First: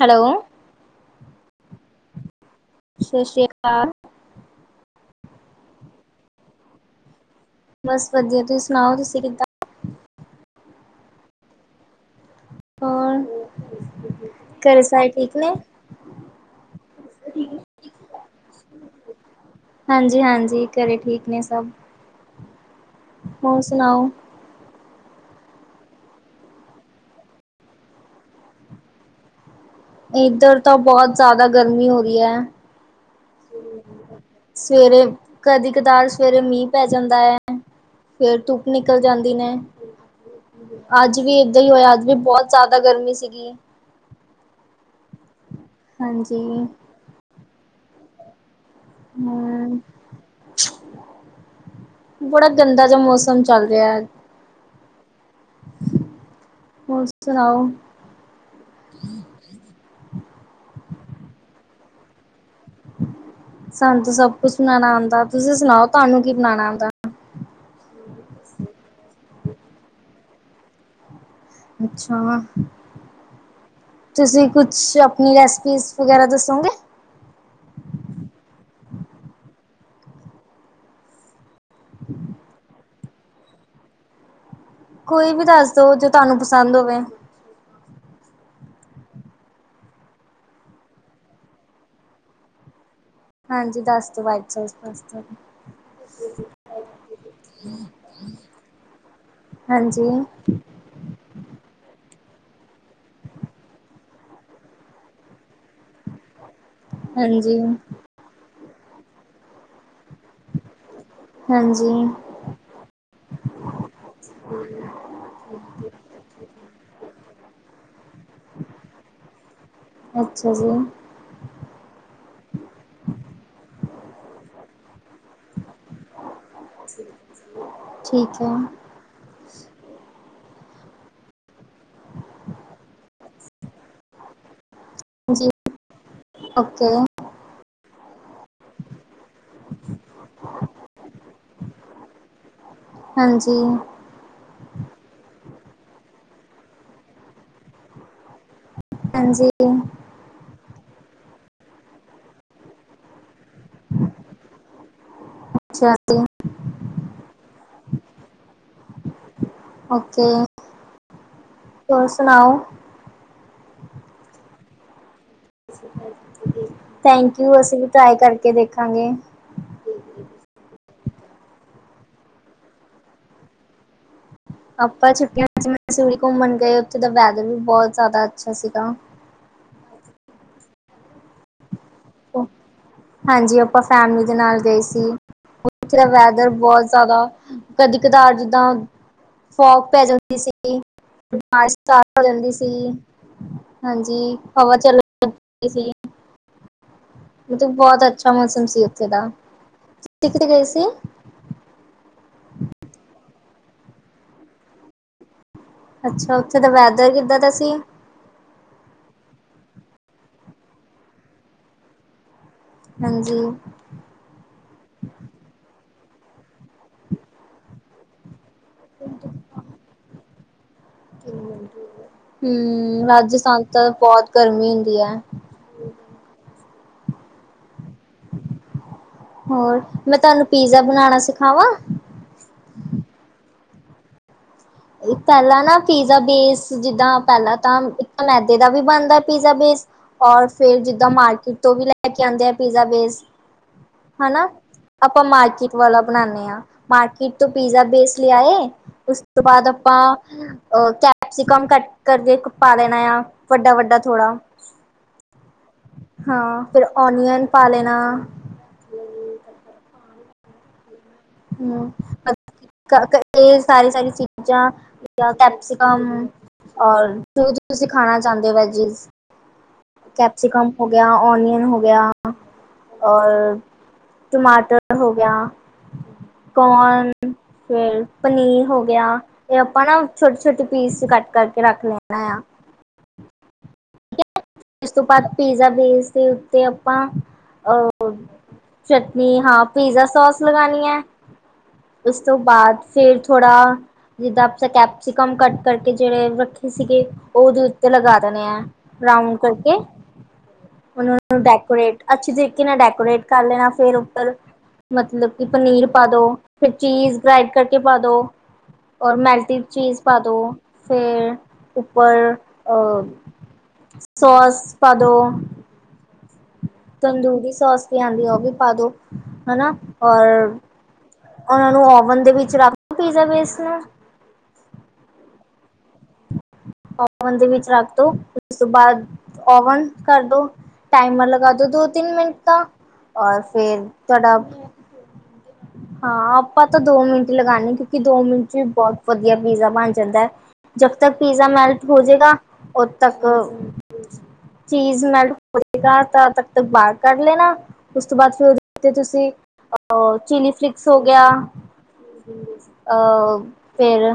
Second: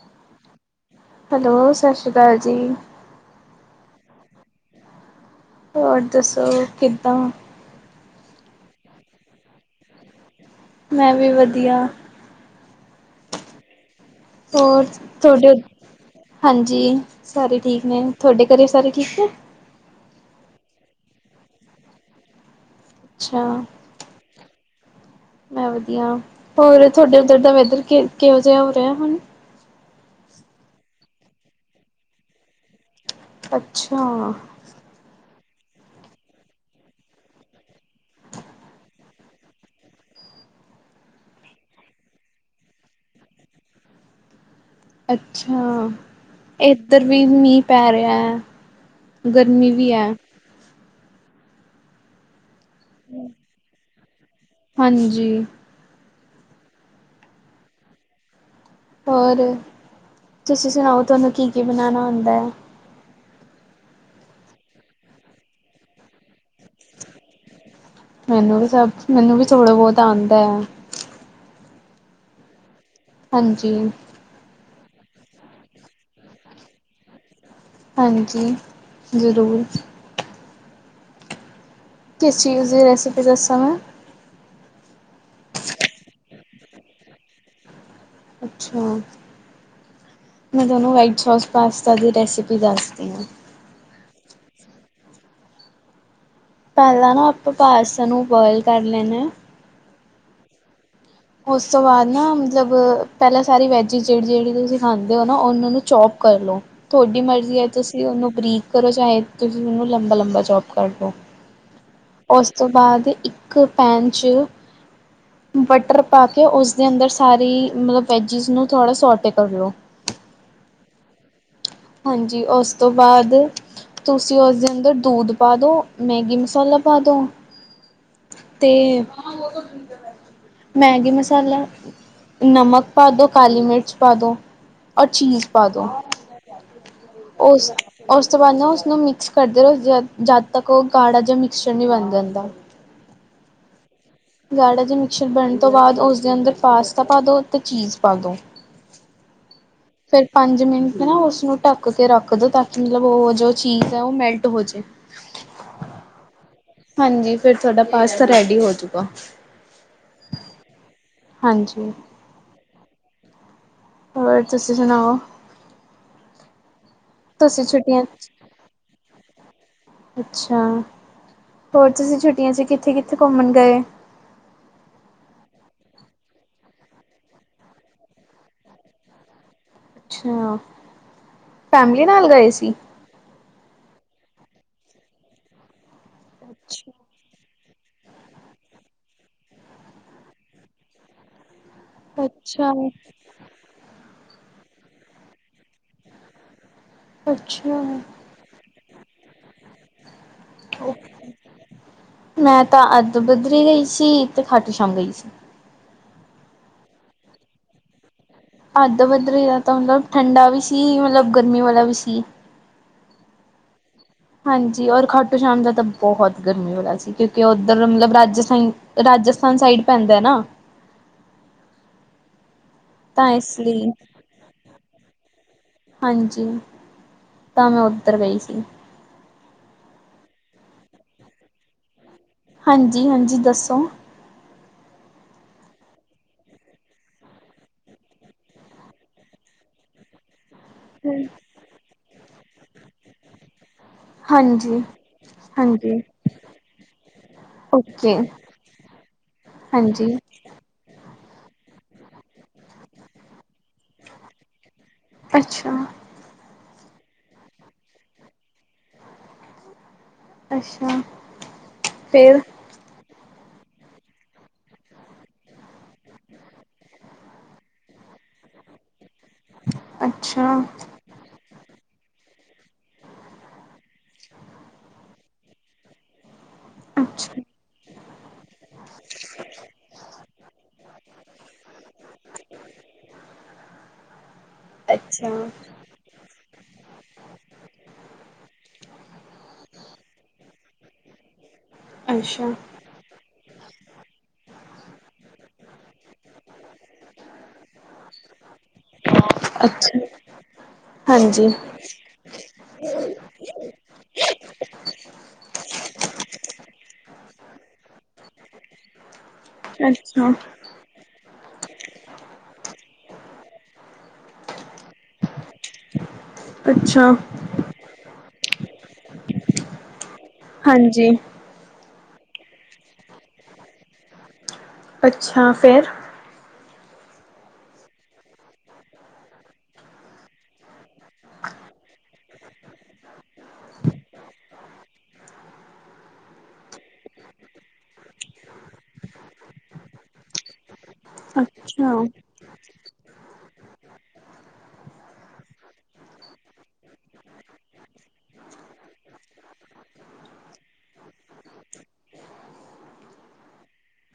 Hello. Hello, ਸਸ ਸ਼੍ਰੀ ਕਾਲ ਜੀ। ਸਸ ਸ਼੍ਰੀ ਕਾਲ। ਹੋਰ ਦੱਸੋ ਕਿੱਦਾਂ? ਬਸ ਵਧੀਆ, ਤੁਸੀਂ ਸੁਣਾਓ ਤੁਸੀਂ ਕਿੱਦਾਂ? ਮੈਂ ਵੀ ਵਧੀਆ ਹੋਰ ਘਰੇ ਹੋਰ ਸਾਰੇ ਠੀਕ ਨੇ ਤੁਹਾਡੇ -ਹਾਂਜੀ ਸਾਰੇ ਠੀਕ ਨੇ, ਥੋਡੇ ਘਰੇ ਸਾਰੇ ਠੀਕ ਨੇ? ਹਾਂਜੀ ਹਾਂਜੀ, ਘਰੇ ਠੀਕ ਨੇ ਸਭ। ਅੱਛਾ ਹੋਰ ਸੁਣਾੳ ਮੈਂ ਵਧੀਆ, ਹੋਰ ਤੁਹਾਡੇ ਉਧਰ ਦਾ ਵੈਦਰ ਕਿਹੋ ਜਿਹਾ ਹੋ ਰਿਹਾ ਹੁਣ ਏਧਰ ਤਾਂ ਬੋਤ ਜਾਦਾ ਗਰਮੀ ਹੋ ਰੀ ਐ। ਅੱਛਾ ਸਵੇਰੇ ਕਦੀ ਕਦਾਰ ਸਵੇਰੇ ਮੀਂਹ ਪੈ ਜਾਂਦਾ ਐ। ਫੇਰ ਧੁੱਪ ਨਿਕਲ ਜਾਂਦੀ ਨੇ। ਅੱਜ ਵੀ ਏਦਾਂ ਈ ਹੋਇਆ, ਅੱਜ ਵੀ ਬੋਤ ਜਾਦਾ ਗਰਮੀ ਸੀਗੀ। ਅੱਛਾ! ਹਾਂਜੀ ਇੱਧਰ ਵੀ ਮੀਂਹ ਪੈ ਰਿਹਾ ਹੈ। ਗਰਮੀ ਹਮ ਵੀ ਐ। ਬੜਾ ਗੰਦਾ ਜਿਹਾ ਮੌਸਮ ਚੱਲ ਰਿਹਾ ਹਾਂਜੀ। ਹੋਰ ਸੁਣਾਓ? ਹੋਰ ਤੁਸੀਂ ਸੁਣਾਓ ਤੁਹਾਨੂੰ ਕੀ ਕੀ ਬਣਾਉਣਾ ਹੁੰਦਾ ਹੈ? ਸਾਨੂੰ ਤਾਂ ਸਭ ਕੁੱਛ ਬਣਾਣਾ ਆਂਦਾ ਤੁਸੀਂ ਸੁਣਾਓ ਤੁਹਾਨੂੰ ਕੀ ਬਣਾਣਾ ਆਂਦਾ? ਮੈਨੂੰ ਵੀ ਸਭ ਮੈਨੂੰ ਵੀ ਥੋੜਾ ਬੋਤ ਆਂਦਾ। ਅੱਛਾ। ਹਾਂਜੀ। ਤੁਸੀਂ ਕੁਛ ਆਪਣੀ ਰੈਸਪੀਜ਼ ਵਗੈਰਾ ਦੱਸੋਗੇ! ਹਾਂਜੀ ਜ਼ਰੂਰ। ਕਿਸ ਚੀਜ਼ ਦੀ ਰੈਸ? ਕੇੜਾ ਸਮਾਂ? ਕੋਈ ਵੀ ਦੱਸ ਦੋ ਜੋ ਤੁਹਾਨੂੰ ਪਸੰਦ ਹੋਵੇ। ਅੱਛਾ। ਮੈਂ ਤੁਹਾਨੂੰ ਵਾਈਟ ਸੋਸ ਪਾਸਤਾ ਦੀ ਰੈਸਿਪੀ ਦੱਸਦੀ ਹਾਂ। ਹਾਂਜੀ ਦੱਸ ਦਿਓ ਵਾਈਟ ਸੋਸ ਪਾਸਤਾ। ਪੈਲਾਂ ਨਾ ਆਪਾ ਪਾਸਤਾ ਨੂੰ ਬੋਇਲ ਕਰ ਲੈਂਨਾ। ਹਾਂਜੀ। ਉਸ ਤੋਂ ਬਾਅਦ ਨਾ ਮਤਲਬ ਪਹਿਲਾਂ ਸਾਰੀ ਵੈਜ ਜਿਹੜੀ ਜਿਹੜੀ ਤੁਸੀਂ ਖਾਂਦੇ ਹੋ ਨਾ ਉਹਨਾਂ ਨੂੰ ਚੌਪ ਕਰ ਲਉ। ਥੋੜੀ ਮਰਜ਼ੀ ਹਾਂਜੀ। ਐ ਤੁਸੀਂ ਓਨੂੰ ਬਰੀਕ ਕਰੋ ਚਾਹੇ ਤੁਸੀਂ ਓਨੂੰ ਲੰਬਾ ਲੰਬਾ ਚੋਪ ਕਰਲੋ। ਹਾਂਜੀ, ਓਸ ਤੋਂ ਬਾਦ ਇੱਕ ਪੈਨ ਚ ਬਟਰ ਪਾ ਉਸਦੇ ਅੰਦਰ ਸਾਰੀ ਮਤਲਬ ਵੈਜਿਸ ਨੂੰ ਥੋੜ੍ਹਾ ਸੋਟੇ ਕਰ ਲਓ। ਅੱਛਾ ਜੀ। ਹਾਂਜੀ ਉਸ ਤੋਂ ਬਾਅਦ ਤੁਸੀਂ ਉਸਦੇ ਅੰਦਰ ਦੂਧ ਪਾ ਦਿਉ। ਮੈਗੀ ਮਸਾਲਾ ਪਾ ਦੋ ਠੀਕ ਤੇ ਹੈ ਮੈਗੀ ਮਸਾਲਾ। ਨਮਕ ਪਾ ਦਿਉ ਕਾਲੀ ਮਿਰਚ ਪਾ ਦਿਉ ਔਰ ਚੀਜ਼ ਜੀ ਪਾ ਦਿਉ। ਓਕੇ। ਉਸ ਉਸ ਤੋਂ ਬਾਅਦ ਨਾ ਉਸਨੂੰ ਮਿਕਸ ਕਰਦੇ ਰਹੋ ਜ ਜਦ ਤੱਕ ਉਹ ਗਾੜਾ ਜਿਹਾ ਮਿਕਸਚਰ ਨਹੀਂ ਬਣ ਜਾਂਦਾ। ਹਾਂਜੀ। ਗਾੜਾ ਜ ਮਿਕਸਰ ਬਣਨ ਤੋਂ ਬਾਦ ਉਸਦੇ ਅੰਦਰ ਪਾਸਤਾ ਪਾ ਦੋ ਤੇ ਚੀਜ਼ ਪਾ ਦੋ। ਹਾਂਜੀ। ਫੇਰ ਪੰਜ ਮਿੰਟ ਨਾ ਉਸਨੂੰ ਢੱਕ ਕੇ ਰੱਖ ਦੋ ਤਾਂ ਕਿ ਮਤਲਬ ਓ ਹੋਜੇ। ਚੀਜ਼ ਐ ਓ ਮੈਲਟ ਹੋਜੇ। ਅੱਛਾ ਤੇ। ਹਾਂਜੀ ਫਿਰ ਤੁਹਾਡਾ ਪਾਸਤਾ ਰੈਡੀ ਹੋਜੂਗਾ। ਓਕੇ ਹਾਂਜੀ। ਹੋਰ ਸੁਣਾਓ। ਹੋਰ ਤੁਸੀਂ ਸੁਣਾਓ। ਥੈਂਕ ਯੂ ਤੁਸੀਂ ਅਸੀਂ ਵੀ ਛੁੱਟੀਆਂ ਟਰਾਈ ਕਰਕੇ ਦੇਖਾਂਗੇ। ਅੱਛਾ ਹੋਰ ਤੁਸੀਂ ਛੁੱਟੀਆਂ ਚ ਕਿੱਥੇ ਕਿੱਥੇ ਘੁੰਮਣ ਗਏ। ਆਪਾਂ ਛੁੱਟੀਆਂ ਚ ਮੰਸੁਰੀ ਘੁੰਮਣ ਗਏ ਓਥੇ ਦਾ ਵੇਦਰ ਵੀ ਬਹੁਤ ਜ਼ਿਆਦਾ ਅੱਛਾ ਸੀਗਾ। ਅੱਛਾ, ਫੈਮਲੀ ਨਾਲ ਗਏ ਸੀ। ਹਾਂਜੀ ਆਪਾਂ ਫੈਮਿਲੀ ਦੇ ਨਾਲ ਗਏ ਸੀ ਓਥੇ ਦਾ ਵੇਦਰ ਬਹੁਤ ਜ਼ਿਆਦਾ ਕਦੀ ਕਦਾਰ ਜਿੱਦਾਂ ਫੋਕ ਪੈ ਜਾਂਦੀ ਸੀ ਮਾਰ ਸ ਹੋ ਜਾਂਦੀ ਸੀ। ਅੱਛਾ ਹਾਂਜੀ ਹਵਾ ਚੱਲਣ ਲੱਗੀ ਸੀ। ਮਤਲਬ ਅੱਛਾ ਬਹੁਤ ਅੱਛਾ ਮੌਸਮ ਸੀ ਉੱਥੇ ਦਾ ਕਿਤੇ ਗਏ ਸੀ? ਮੈਂ ਤਾਂ ਅੱਧ ਬੱਧਰੀ ਗਈ ਸੀ ਤੇ ਖਾਟੂ ਸ਼ਾਮ ਗਈ ਸੀ। ਅੱਛਾ ਉੱਥੇ ਦਾ ਵੈਦਰ ਕਿੱਦਾਂ ਦਾ ਸੀ। ਅੱਧ ਪੱਧ ਰ ਦਾ ਤਾਂ ਮਤਲਬ ਠੰਡਾ ਵੀ ਸੀ ਮਤਲਬ ਗਰਮੀ ਵਾਲਾ ਵੀ ਸੀ। ਹਾਂਜੀ। ਹਾਂਜੀ, ਔਰ ਖੱਟੋ ਸ਼ਾਮ ਦਾ ਤਾਂ ਬਹੁਤ ਗਰਮੀ ਹੋਣਾ ਸੀ, ਕਿਉਂਕਿ ਉੱਧਰ ਮਤਲਬ ਰਾਜਸਥਾਨ। ਰਾਜਸਥਾਨ ਸਾਈਡ ਪੈਂਦਾ ਨਾ। ਹੂੰ, ਤਾਂ ਇਸ ਰਾਜਸਥਾਨ ਲਈ ਤਾਂ ਬਹੁਤ ਗਰਮੀ ਹੁੰਦੀ ਹੈ। ਹਾਂਜੀ, ਤਾਂ ਮੈਂ ਉੱਧਰ ਗਈ ਸੀ। ਹੋਰ, ਮੈਂ ਤੁਹਾਨੂੰ ਪੀਜ਼ਾ ਬਣਾਉਣਾ ਸਿਖਾਵਾਂ। ਹਾਂਜੀ- ਹਾਂਜੀ ਦੱਸੋ। ਪਹਿਲਾਂ ਨਾ ਪੀਜ਼ਾ ਬੇਸ, ਜਿੱਦਾਂ ਪਹਿਲਾਂ ਤਾਂ ਮੈਦੇ ਦਾ ਵੀ ਬਣਦਾ ਪੀਜ਼ਾ ਬੇਸ। ਔਰ ਫੇਰ ਜਿੱਦਾਂ ਮਾਰਕੀਟ ਤੋਂ ਵੀ, ਲੈ ਕੇ ਆਉਂਦੇ ਆ, ਪੀਜ਼ਾ ਬੇਸ। ਹਨਾ, ਹਾਂਜੀ, ਆਪਾਂ ਮਾਰਕੀਟ ਹਾਂਜੀ ਵਾਲਾ ਬਣਾਦੇ ਹਾਂ। ਮਾਰਕੀਟ ਤੋਂ ਪੀਜ਼ਾ ਓਕੇ ਬੇਸ ਲਿਆਏ। ਤੋ ਬਾਦ ਅਪਾ ਹਾਂਜੀ ਅ ਕੈਪਸੀਕਮ ਕੱਟ ਕਰਕੇ ਪਾ ਲੈਣਾ ਆ ਵੱਡਾ- ਵੱਡਾ ਥੋੜ। ਅੱਛਾ। ਹਾਂ ਫੇਰ ਓਨੀਅਨ ਪਾ ਲੈਣਾ। ਅੱਛਾ। ਹੂੰ। ਇਹ ਫੇਰ ਕ ਸਾਰੀ- ਸਾਰੀ ਚੀਜ਼ਾਂ ਕੈਪਸੀਿਕਮ। ਔਰ ਜੋ-ਜੋ ਤੁਸੀਂ ਖਾਣਾ ਚਾਹੁੰਦੇ ਹੋ ਵੈਜੀਸ ਅੱਛਾ, ਕੈਪਸੀਕਮ ਹੋ, ਗਿਆ, ਓਨੀਅਨ ਹੋ ਗਿਆ, ਔਰ ਟਮਾਟਰ ਹੋ ਗਿਆ। ਕੋਨ ਅੱਛਾ ਫੇਰ ਪਨੀਰ ਹੋ ਗਿਆ। ਏ ਆਪਾਂ ਨਾ ਛੋਟੀ- ਛੋਟੀ ਪੀਸ ਕੱਟ ਕਰਕੇ ਰੱਖ ਲੈਣਾ ਆ। ਇਸ ਤੋਂ ਬਾਅਦ ਅੱਛਾ, ਪੀਜ਼ਾ ਬੇਸਦੇ। ਤੇ ਆਪਾਂ ਅਹ ਚਟਨੀ ਹਾਂ, ਪੀਜ਼ਾ ਸੋਸ ਲਗਉਣੀ ਹੈ। ਉਸ ਤੋਂ ਅੱਛਾ, ਬਾਦ ਫੇਰ ਥੋੜਾ। ਜਿੱਦਾਂ ਆਪ ਕੈਪਸੀਕਮ ਕੱਟ ਕਰਕੇ ਜਿਹਵੇ ਰੱਖੀ ਸੀਗੇ, ਉਹ ਉਹਦੇ ਉੱਤੇ ਲਗਾ ਦੇਣੇ ਆ। ਰਾਊਂਡ ਕਰਕੇ, ਅੱਛਾ ਉਹਨਾਂ ਨੂੰ ਹਾਂਜੀ ਡੈਕੋਰੇਟ। ਅੱਛੀ ਤਰੀਕੇ ਨਾਲ, ਡੈਕੋਰੇਟ ਕਰ ਲੈਣਾ ਫੇਰ ਉੱਪਰ। ਮਤਲਬ ਕਿ ਪਨੀਰ ਪਾ ਦੋ, ਫੇਰ ਚੀਜ਼ ਗ੍ਰਾਇੰਡ ਕਰਕੇ ਪਾ ਦੋ। ਔਰ ਮੈਲਟੀਵ ਚੀਜ਼ ਪਾ ਅੱਛਾ, ਦਿਉ। ਫੇਰ ਉੱਪਰ- ਸੋਸ ਪਾਦੋ। [inaudible] ਅੱਛਾ ਤੰਦੂਰੀ ਸੋਸ ਵੀ ਆਂਦੀ ਆ, ਉਹ ਵੀ ਪਾ ਦੋ ਹਨਾ। ਔਰ ਹਾਂਜੀ ਉਹ ਨੂੰ ਓਵਨ ਦੇ ਵਿੱਚ ਰੱਖ ਪੀਜ਼ਾ ਵੇਸਟ ਨੂੰ। ਅੱਛਾ, ਫੇਰ। ਓਵਨ ਦੇ ਵਿੱਚ ਰੱਖ ਦੋ, ਉਸ ਤੋਂ ਬਾਅਦ ਓਵਨ ਕਰਦੋ, ਟਾਈਮਰ ਲਗਾ ਦੋ। ਦੋ, ਤਿੰਨ ਮਿੰਟ ਦਾ। ਔਰ ਫੇਰ ਤੁਹਾਡਾ [inaudible] ਹਾਂ ਆਪਾਂ ਤਾਂ ਦੋ ਮਿੰਟ ਈ ਲਗਾਣੇ। ਕਿਉਂਕਿ ਦੋ ਮਿੰਟ ਚ ਵੀ ਬਹੁਤ ਵਧੀਆ ਪੀਜ਼ਾ ਬਣ ਜਾਂਦਾ ਐ। ਜਬ ਤੱਕ ਪੀਜ਼ਾ ਮੈਲਟ ਅੱਛਾ ਹੋ ਜਏਗਾ ਉਦ ਤੱਕ। ਚੀਜ਼ ਮੈਲਟ ਹੋ ਜਾਗਾ ਤਾਂ ਤ ਤ ਬਾਹਰ ਕੱਢ ਲੈਣਾ। ਉਸ ਤੋਂ ਬਾਅਦ ਫੇਰ ਉਹਦੇ ਉਤੇ ਤੁਸੀਂ, ਅਹ ਚਿਲੀ ਫਲਿਕਸ ਹੋ ਗਿਆ। ਅਹ ਫੇਰ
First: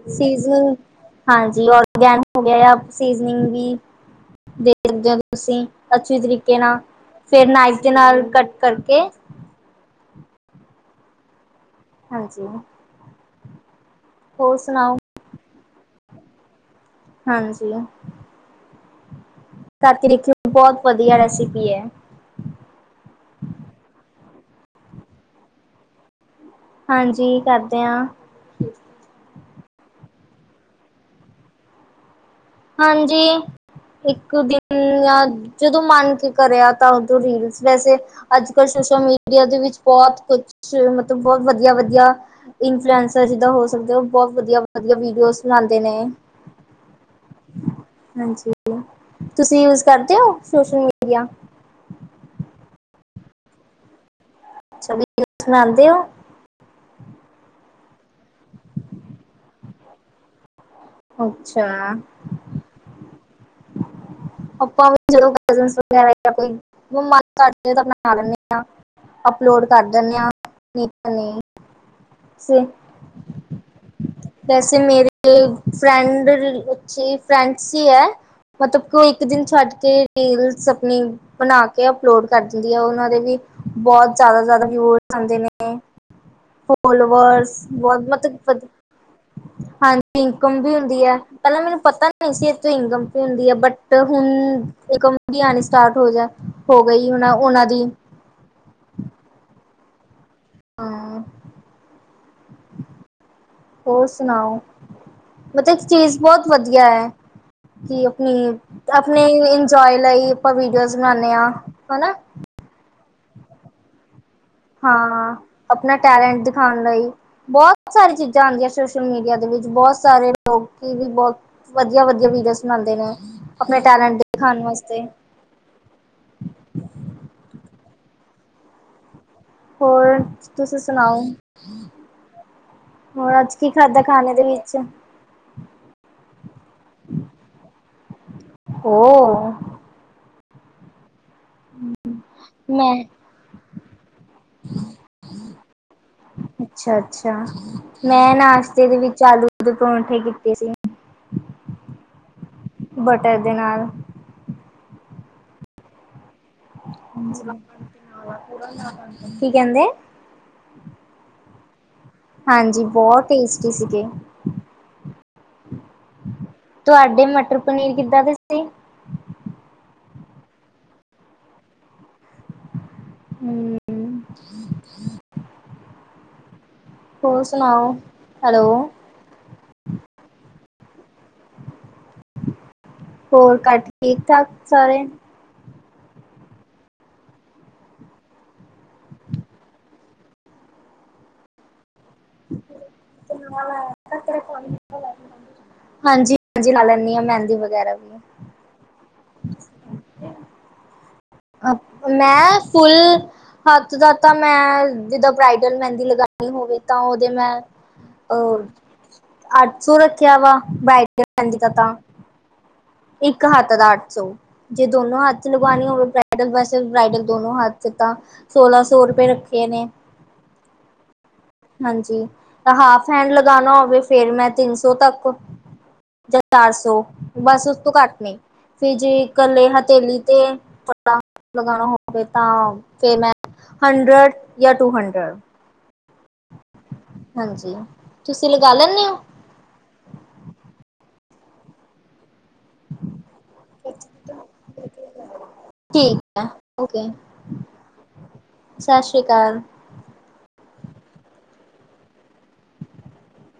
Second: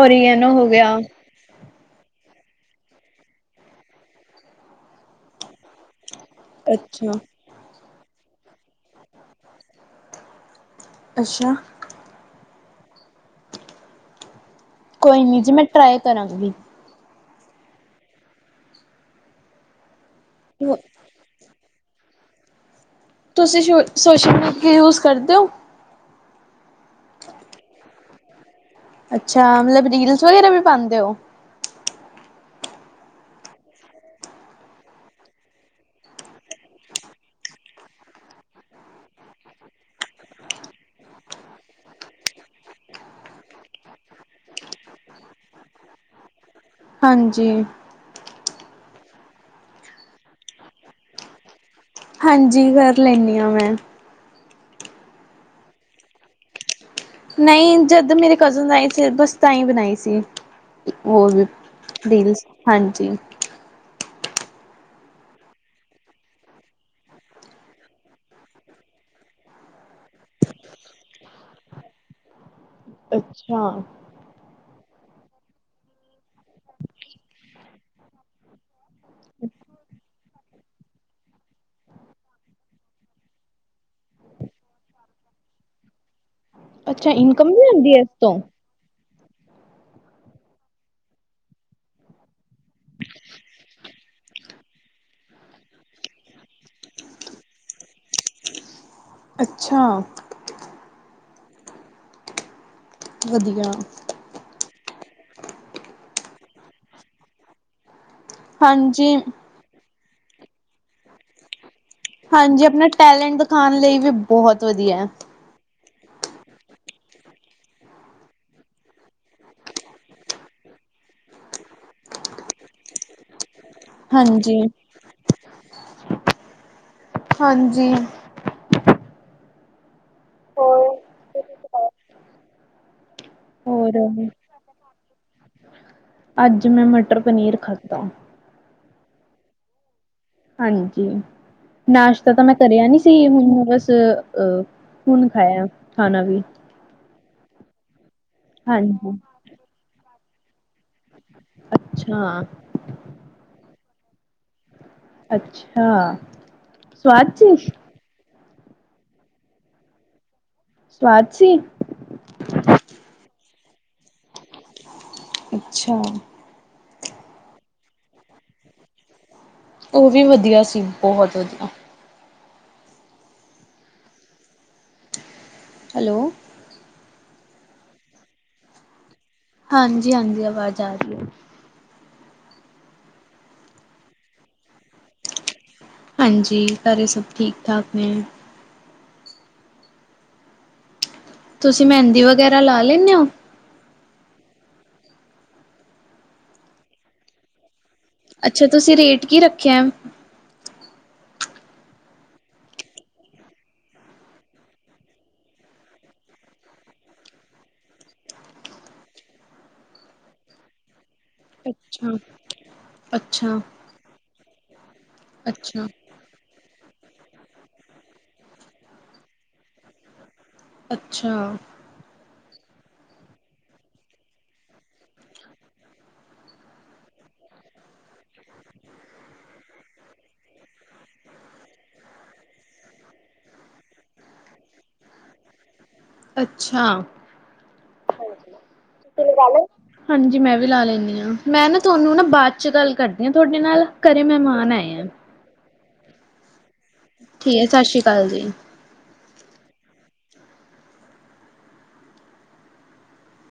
ਓਰੀਗੈਨੋ ਹੋ ਸੀਜ਼- ਗਿਆ ਹਾਂਜੀ, ਆਰਗੈਨਿਕ ਹੋ ਗਿਆ। ਯਾ ਸੀਜ਼ਨਿੰਗ ਵੀ। ਦੇਖਦੇ ਓ ਤੁਸੀਂ ਅੱਛੀ ਤਰੀਕੇ ਨਾਲ ਅੱਛਾ, ਫੇਰ ਨਾਈਫ ਦੇ ਨਾਲ ਕੱਟ ਕਰ ਕੇ। ਅੱਛਾ। ਹਾਂਜੀ। ਹੋਰ ਸੁਣਾਓ? ਕੋਈ ਨੀ ਜੀ, ਮੈਂ ਟਰਾਈ ਕਰਾਂਗੀ। ਹਾਂਜੀ। ਕਰਕੇ ਦੇਖਿਓ, ਬਹੁਤ ਵਧੀਆ ਰੈਸਿਪੀ ਹੈ। ਤੁਸੀਂ ਸ਼ੋ ਸੋਸ਼ਲ ਮੀਡੀਆ ਯੂਜ ਕਰਦੇ ਹੋ? ਹਾਂਜੀ, ਕਰਦੇ ਹਾਂ। ਅੱਛਾ, ਮਤਲਬ ਰੀਲਸ ਵਗੈਰਾ ਵੀ ਪਾਉਂਦੇ ਹੋ? ਹਾਂਜੀ, ਇੱਕ ਦਿਨ ਜਦੋਂ ਮਨ ਕੀ ਕਰਿਆ ਤਾਂ ਉਦੋਂ ਰੀਲਸ ਵੈਸੇ ਅੱਜ ਕੱਲ੍ਹ ਸੋਸ਼ਲ ਮੀਡੀਆ ਦੇ ਵਿੱਚ ਬਹੁਤ ਕੁਛ ਮਤਲਬ ਬਹੁਤ ਵਧੀਆ, ਵਧੀਆ- ਇਨਫਲੂਐਂਸਰ ਜਿਦਾ ਹੋ ਸਕਦਾ ਐ ਉਹ ਬਹੁਤ ਵਧੀਆ ਵਧੀਆ ਵੀਡੀਓਜ਼ ਬਣਾਂਦੇ ਨੇ ਹਾਂਜੀ। ਹਾਂਜੀ, ਤੁਸੀਂ ਯੂਜ ਕਰਦੇ ਹੋ ਸੋਸ਼ਲ ਮੀਡੀਆ? ਹਾਂਜੀ, ਕਰ ਲੈਂਦੀ ਹਾਂ ਮੈਂ ਅੱਛਾ, ਵੀਡੀਓਜ਼ ਬਣਾਉਂਦੇ ਓ? ਨਹੀਂ ਜਦ ਮੇਰੇ ਕਜ਼ਨ ਆਏ ਸੀ, ਬਸ ਤਾਂ ਹੀ ਬਣਾਈ ਸੀ। ਹੋਰ ਵੀ ਅੱਛਾ ਰੀਲਸ, ਹਾਂਜੀ ਆਪਾਂ ਵੀ ਜਦੋਂ ਆ ਜਾਂਦਾ ਕੋਈ [unintelligible] ਬਣਾ ਲੈਂਦੇ ਹਾਂ ਅਪਲੋਡ ਕਰ ਦਨ ਹਾ ਅੱਛਾ। ਜੈਸੇ ਮੇਰੇ ਫਰੈਂਡ ਵਿਚ, ਫਰੈਂਡਸ ਹੀ ਹੈ ਮਤਲਬ- ਕਿ ਇੱਕ ਦਿਨ ਛੱਡ ਕੇ ਰੀਲ ਬਸ ਅਪਨੀ ਬਣਾ ਕੇ ਅਪਲੋਡ ਕਰ ਦਿੰਦੀ ਹੈ ਉਹਨਾਂ ਦੇ ਵੀ ਬਹੁਤ ਜ਼ਿਆਦਾ, ਜ਼ਿਆਦਾ ਵਿਊ ਹੋ ਜਾਂਦੇ ਨੇ ਅੱਛਾ ਇਨਕਮ ਫੋਲੋਵਰਸ ਵੀ ਆਉਂਦੀ ਬਹੁਤ, ਹੈ ਇਸ ਤੋਂ ਮਤਲਬ ਹਾਂਜੀ ਇਨਕਮ ਵੀ ਹੁੰਦੀ ਹੈ, ਪਹਿਲਾਂ ਮੈਨੂੰ ਪਤਾ ਨਹੀਂ ਸੀ ਏਤੋਂ ਇਨਕਮ ਵੀ ਹੁੰਦੀ ਹੈ ਬਟ ਤੇ ਹੁਣ ਇਨਕਮ ਵੀ ਆਣੀ ਸਟਾਰਟ ਹੋ ਜਾ ਹੋ ਗਈ ਓਨਾ, ਓਨਾ ਦੀ ਅੱਛਾ! ਹੂ, ਵਧੀਆ। ਸੁਣਾਓ, ਮਤਲਬ ਇੱਕ ਚੀਜ਼ ਬਹੁਤ ਵਧੀਆ ਹੈ, ਕਿ ਆਪਣੀ ਹਾਂਜੀ ਆਪਣੇ ਇੰਜੋਏ ਲਈ ਆਪਾਂ ਵੀਡੀਓਜ਼ ਬਣਾਉਦੇ ਹਾਂ, ਹਨਾ ਹਾਂਜੀ, ਆਪਣਾ ਟੈਲੈਂਟ ਦਿਖਾਣ ਲਈ ਵੀ ਬਹੁਤ ਵਧੀਆ ਹੈ ਹਾਂ, ਆਪਣਾ ਟੈਲੈਂਟ ਦਿਖਾਉਣ ਲਈ ਬਹੁਤ ਸਾਰੀ ਚੀਜ਼ਾਂ ਆਉਂਦੀਆਂ ਸੋਸ਼ਲ ਮੀਡੀਆ ਦੇ ਵਿੱਚ, ਬਹੁਤ ਸਾਰੇ ਲੋਕ ਵੀ ਬਹੁਤ ਵਧੀਆ ਵਧੀਆ ਵੀਡੀਓ ਬਣਾੳਂਦੇ ਨੇ ਆਪਣੇ ਟੈਲੈਂਟ ਹਾਂਜੀ ਦਿਖਾਣ ਵਾਸਤੇ ਹਾਂਜੀ ਹੋਰ, ਤੁਸੀ ਹੋਰ ਸਨਾਓ ਹੋਰ ਅੱਜ ਕੀ ਖਾਧਾ ਖਾਣੇ ਦੇ ਵਿੱਚ ਅੱਜ ਮੈਂ ਮਟਰ ਪਨੀਰ ਖਾਧਾ। ਹੋ ਹਾਂਜੀ ਨਾਸ਼ਤਾ ਤਾਂ ਮੈਂ ਕਰਿਆ ਨੀ ਸੀ ਹੁਣ ਬਸ ਅ ਹੁਣ ਖਾਇਆ ਖਾਣਾ ਵੀ ਅੱਛਾ ਅੱਛਾ ਮੈਂ ਨਾਸ਼ਤੇ ਦੇ ਹਾਂਜੀ ਵਿੱਚ ਆਲੂ ਦੇ ਪਰੋਂਠੇ ਕੀਤੇ ਸੀ ਅੱਛਾ! ਬਟਰ ਦੇ ਨਾਲ। ਅੱਛਾ! ਸਵਾਦ ਸੀ ਕੀ ਕਹਿੰਦੇ ਸਵਾਦ ਸੀ? ਹਾਂਜੀ, ਬਹੁਤ ਟੇਸਟੀ ਸੀਗੇ ਅੱਛਾ ਤੁਹਾਡੇ ਮਟਰ ਪਨੀਰ ਕਿੱਦਾਂ ਦੇ ਸੀ ਉਹ ਵੀ ਵਧੀਆ ਸੀ ਬਹੁਤ ਵਧੀਆ ਹਮ ਹਮ ਹੈਲੋ। ਹੋਰ ਸੁਣਾਓ ਹੈਲੋ ਹਾਂਜੀ, ਹਾਂਜੀ ਆਵਾਜ਼ ਆ ਰਹੀ ਏ ਹੋਰ [inaudible] ਘਰ ਠੀਕ ਠਾਕ ਸਾਰੇ? ਹਾਂਜੀ, ਘਰੇ ਸਭ ਠੀਕ-ਠਾਕ ਨੇ ਤੁਸੀਂ ਮਹਿੰਦੀ ਵਗੈਰਾ ਲਾ ਲੈਂਣੇ ਹੋ? ਹਾਂਜੀ ਹਾਂਜੀ ਲਾ ਲੈਂਦੀ ਆ ਮੈਂਦੀ ਵਗੈਰਾ ਅੱਛਾ, ਤੁਸੀਂ ਰੇਟ ਕੀ ਰੱਖਿਆ? ਮੈਂ ਫੁੱਲ ਹੱਥ ਦਾ ਤਾਂ ਮੈਂ ਜਿਦਾਂ ਬਰਾਈਡਲ ਮਹਿੰਦੀ ਲਗਾਣੀ ਹੋਵੇ ਤਾਂ ਉਹਦੇ ਮੈਂ, ਅ ਅੱਠ ਸੌ ਰੱਖਿਆ ਵਾ ਬਦੀ ਕ ਤਾਂ ਅੱਛਾ ਇੱਕ ਅੱਛਾ ਹੱਥ ਦਾ ਅੱਠ ਸੌ, ਜੇ ਦੋਨੋ ਹੱਥ ਲਗਵਾਣੇ ਅੱਛਾ ਹੋਵੇ ਬਰ ਬ੍ਰਾਈਡਲ ਵੈਸੇ ਬ੍ਰਾਈਡਲ ਦੋਨੋ ਹੱਥ ਤਾਂ ਸੋਲਾਂ ਸੌ ਰੁਪਏ ਰੱਖੇ ਨੇ। ਅੱਛਾ। ਹਾਂਜੀ, ਹਾਫ ਹੈਂਡ ਲਗਾਣਾ ਹੋਵੇ ਫੇਰ ਮੈਂ ਤਿੰਨ ਸੌ ਤੱਕ ਜਾਂ ਚਾਰ ਸੌ ਬਸ ਉਸ ਤੋਂ ਘੱਟ ਨੇ ਫ ਜੇ ਇਕੱਲੇ ਹਥੇਲੀ ਤੇ ਫਟਾਫਟ ਲਗਾਣਾ ਹੋਵੇ ਤਾਂ ਫਿਰ ਮੈਂ ਹੰਡਰਡ ਜਾਂ ਟੂ ਹੰਡਰਡ। ਅੱਛਾ। ਹਾਂਜੀ ਤੁਸੀਂ ਲਗਾ ਲੈਂਦੇ ਹੋ ਤੁਸੀਂ ਲਗਾ ਲਏ ਹਾਂਜੀ ਮੈਂ ਵੀ ਲਾ ਲੈਂਣੀ ਆ, ਮੈਂ ਨਾ ਤੁਹਾਨੂੰ ਨਾ ਬਾਦ ਚ ਚ ਗੱਲ ਕਰਦੀ ਹਾਂ ਤੁਹਾਡੇ ਨਾਲ ਘਰੇ ਮੈਮਾਨ ਆਏ ਆ ਠੀਕ ਓ ਓਕੇ ਠੀਕ ਹੈ ਸਤਿ ਸ਼੍ਰੀ ਅਕਾਲ ਜੀ ਸਛੀ ਕਾਲ। [inaudible]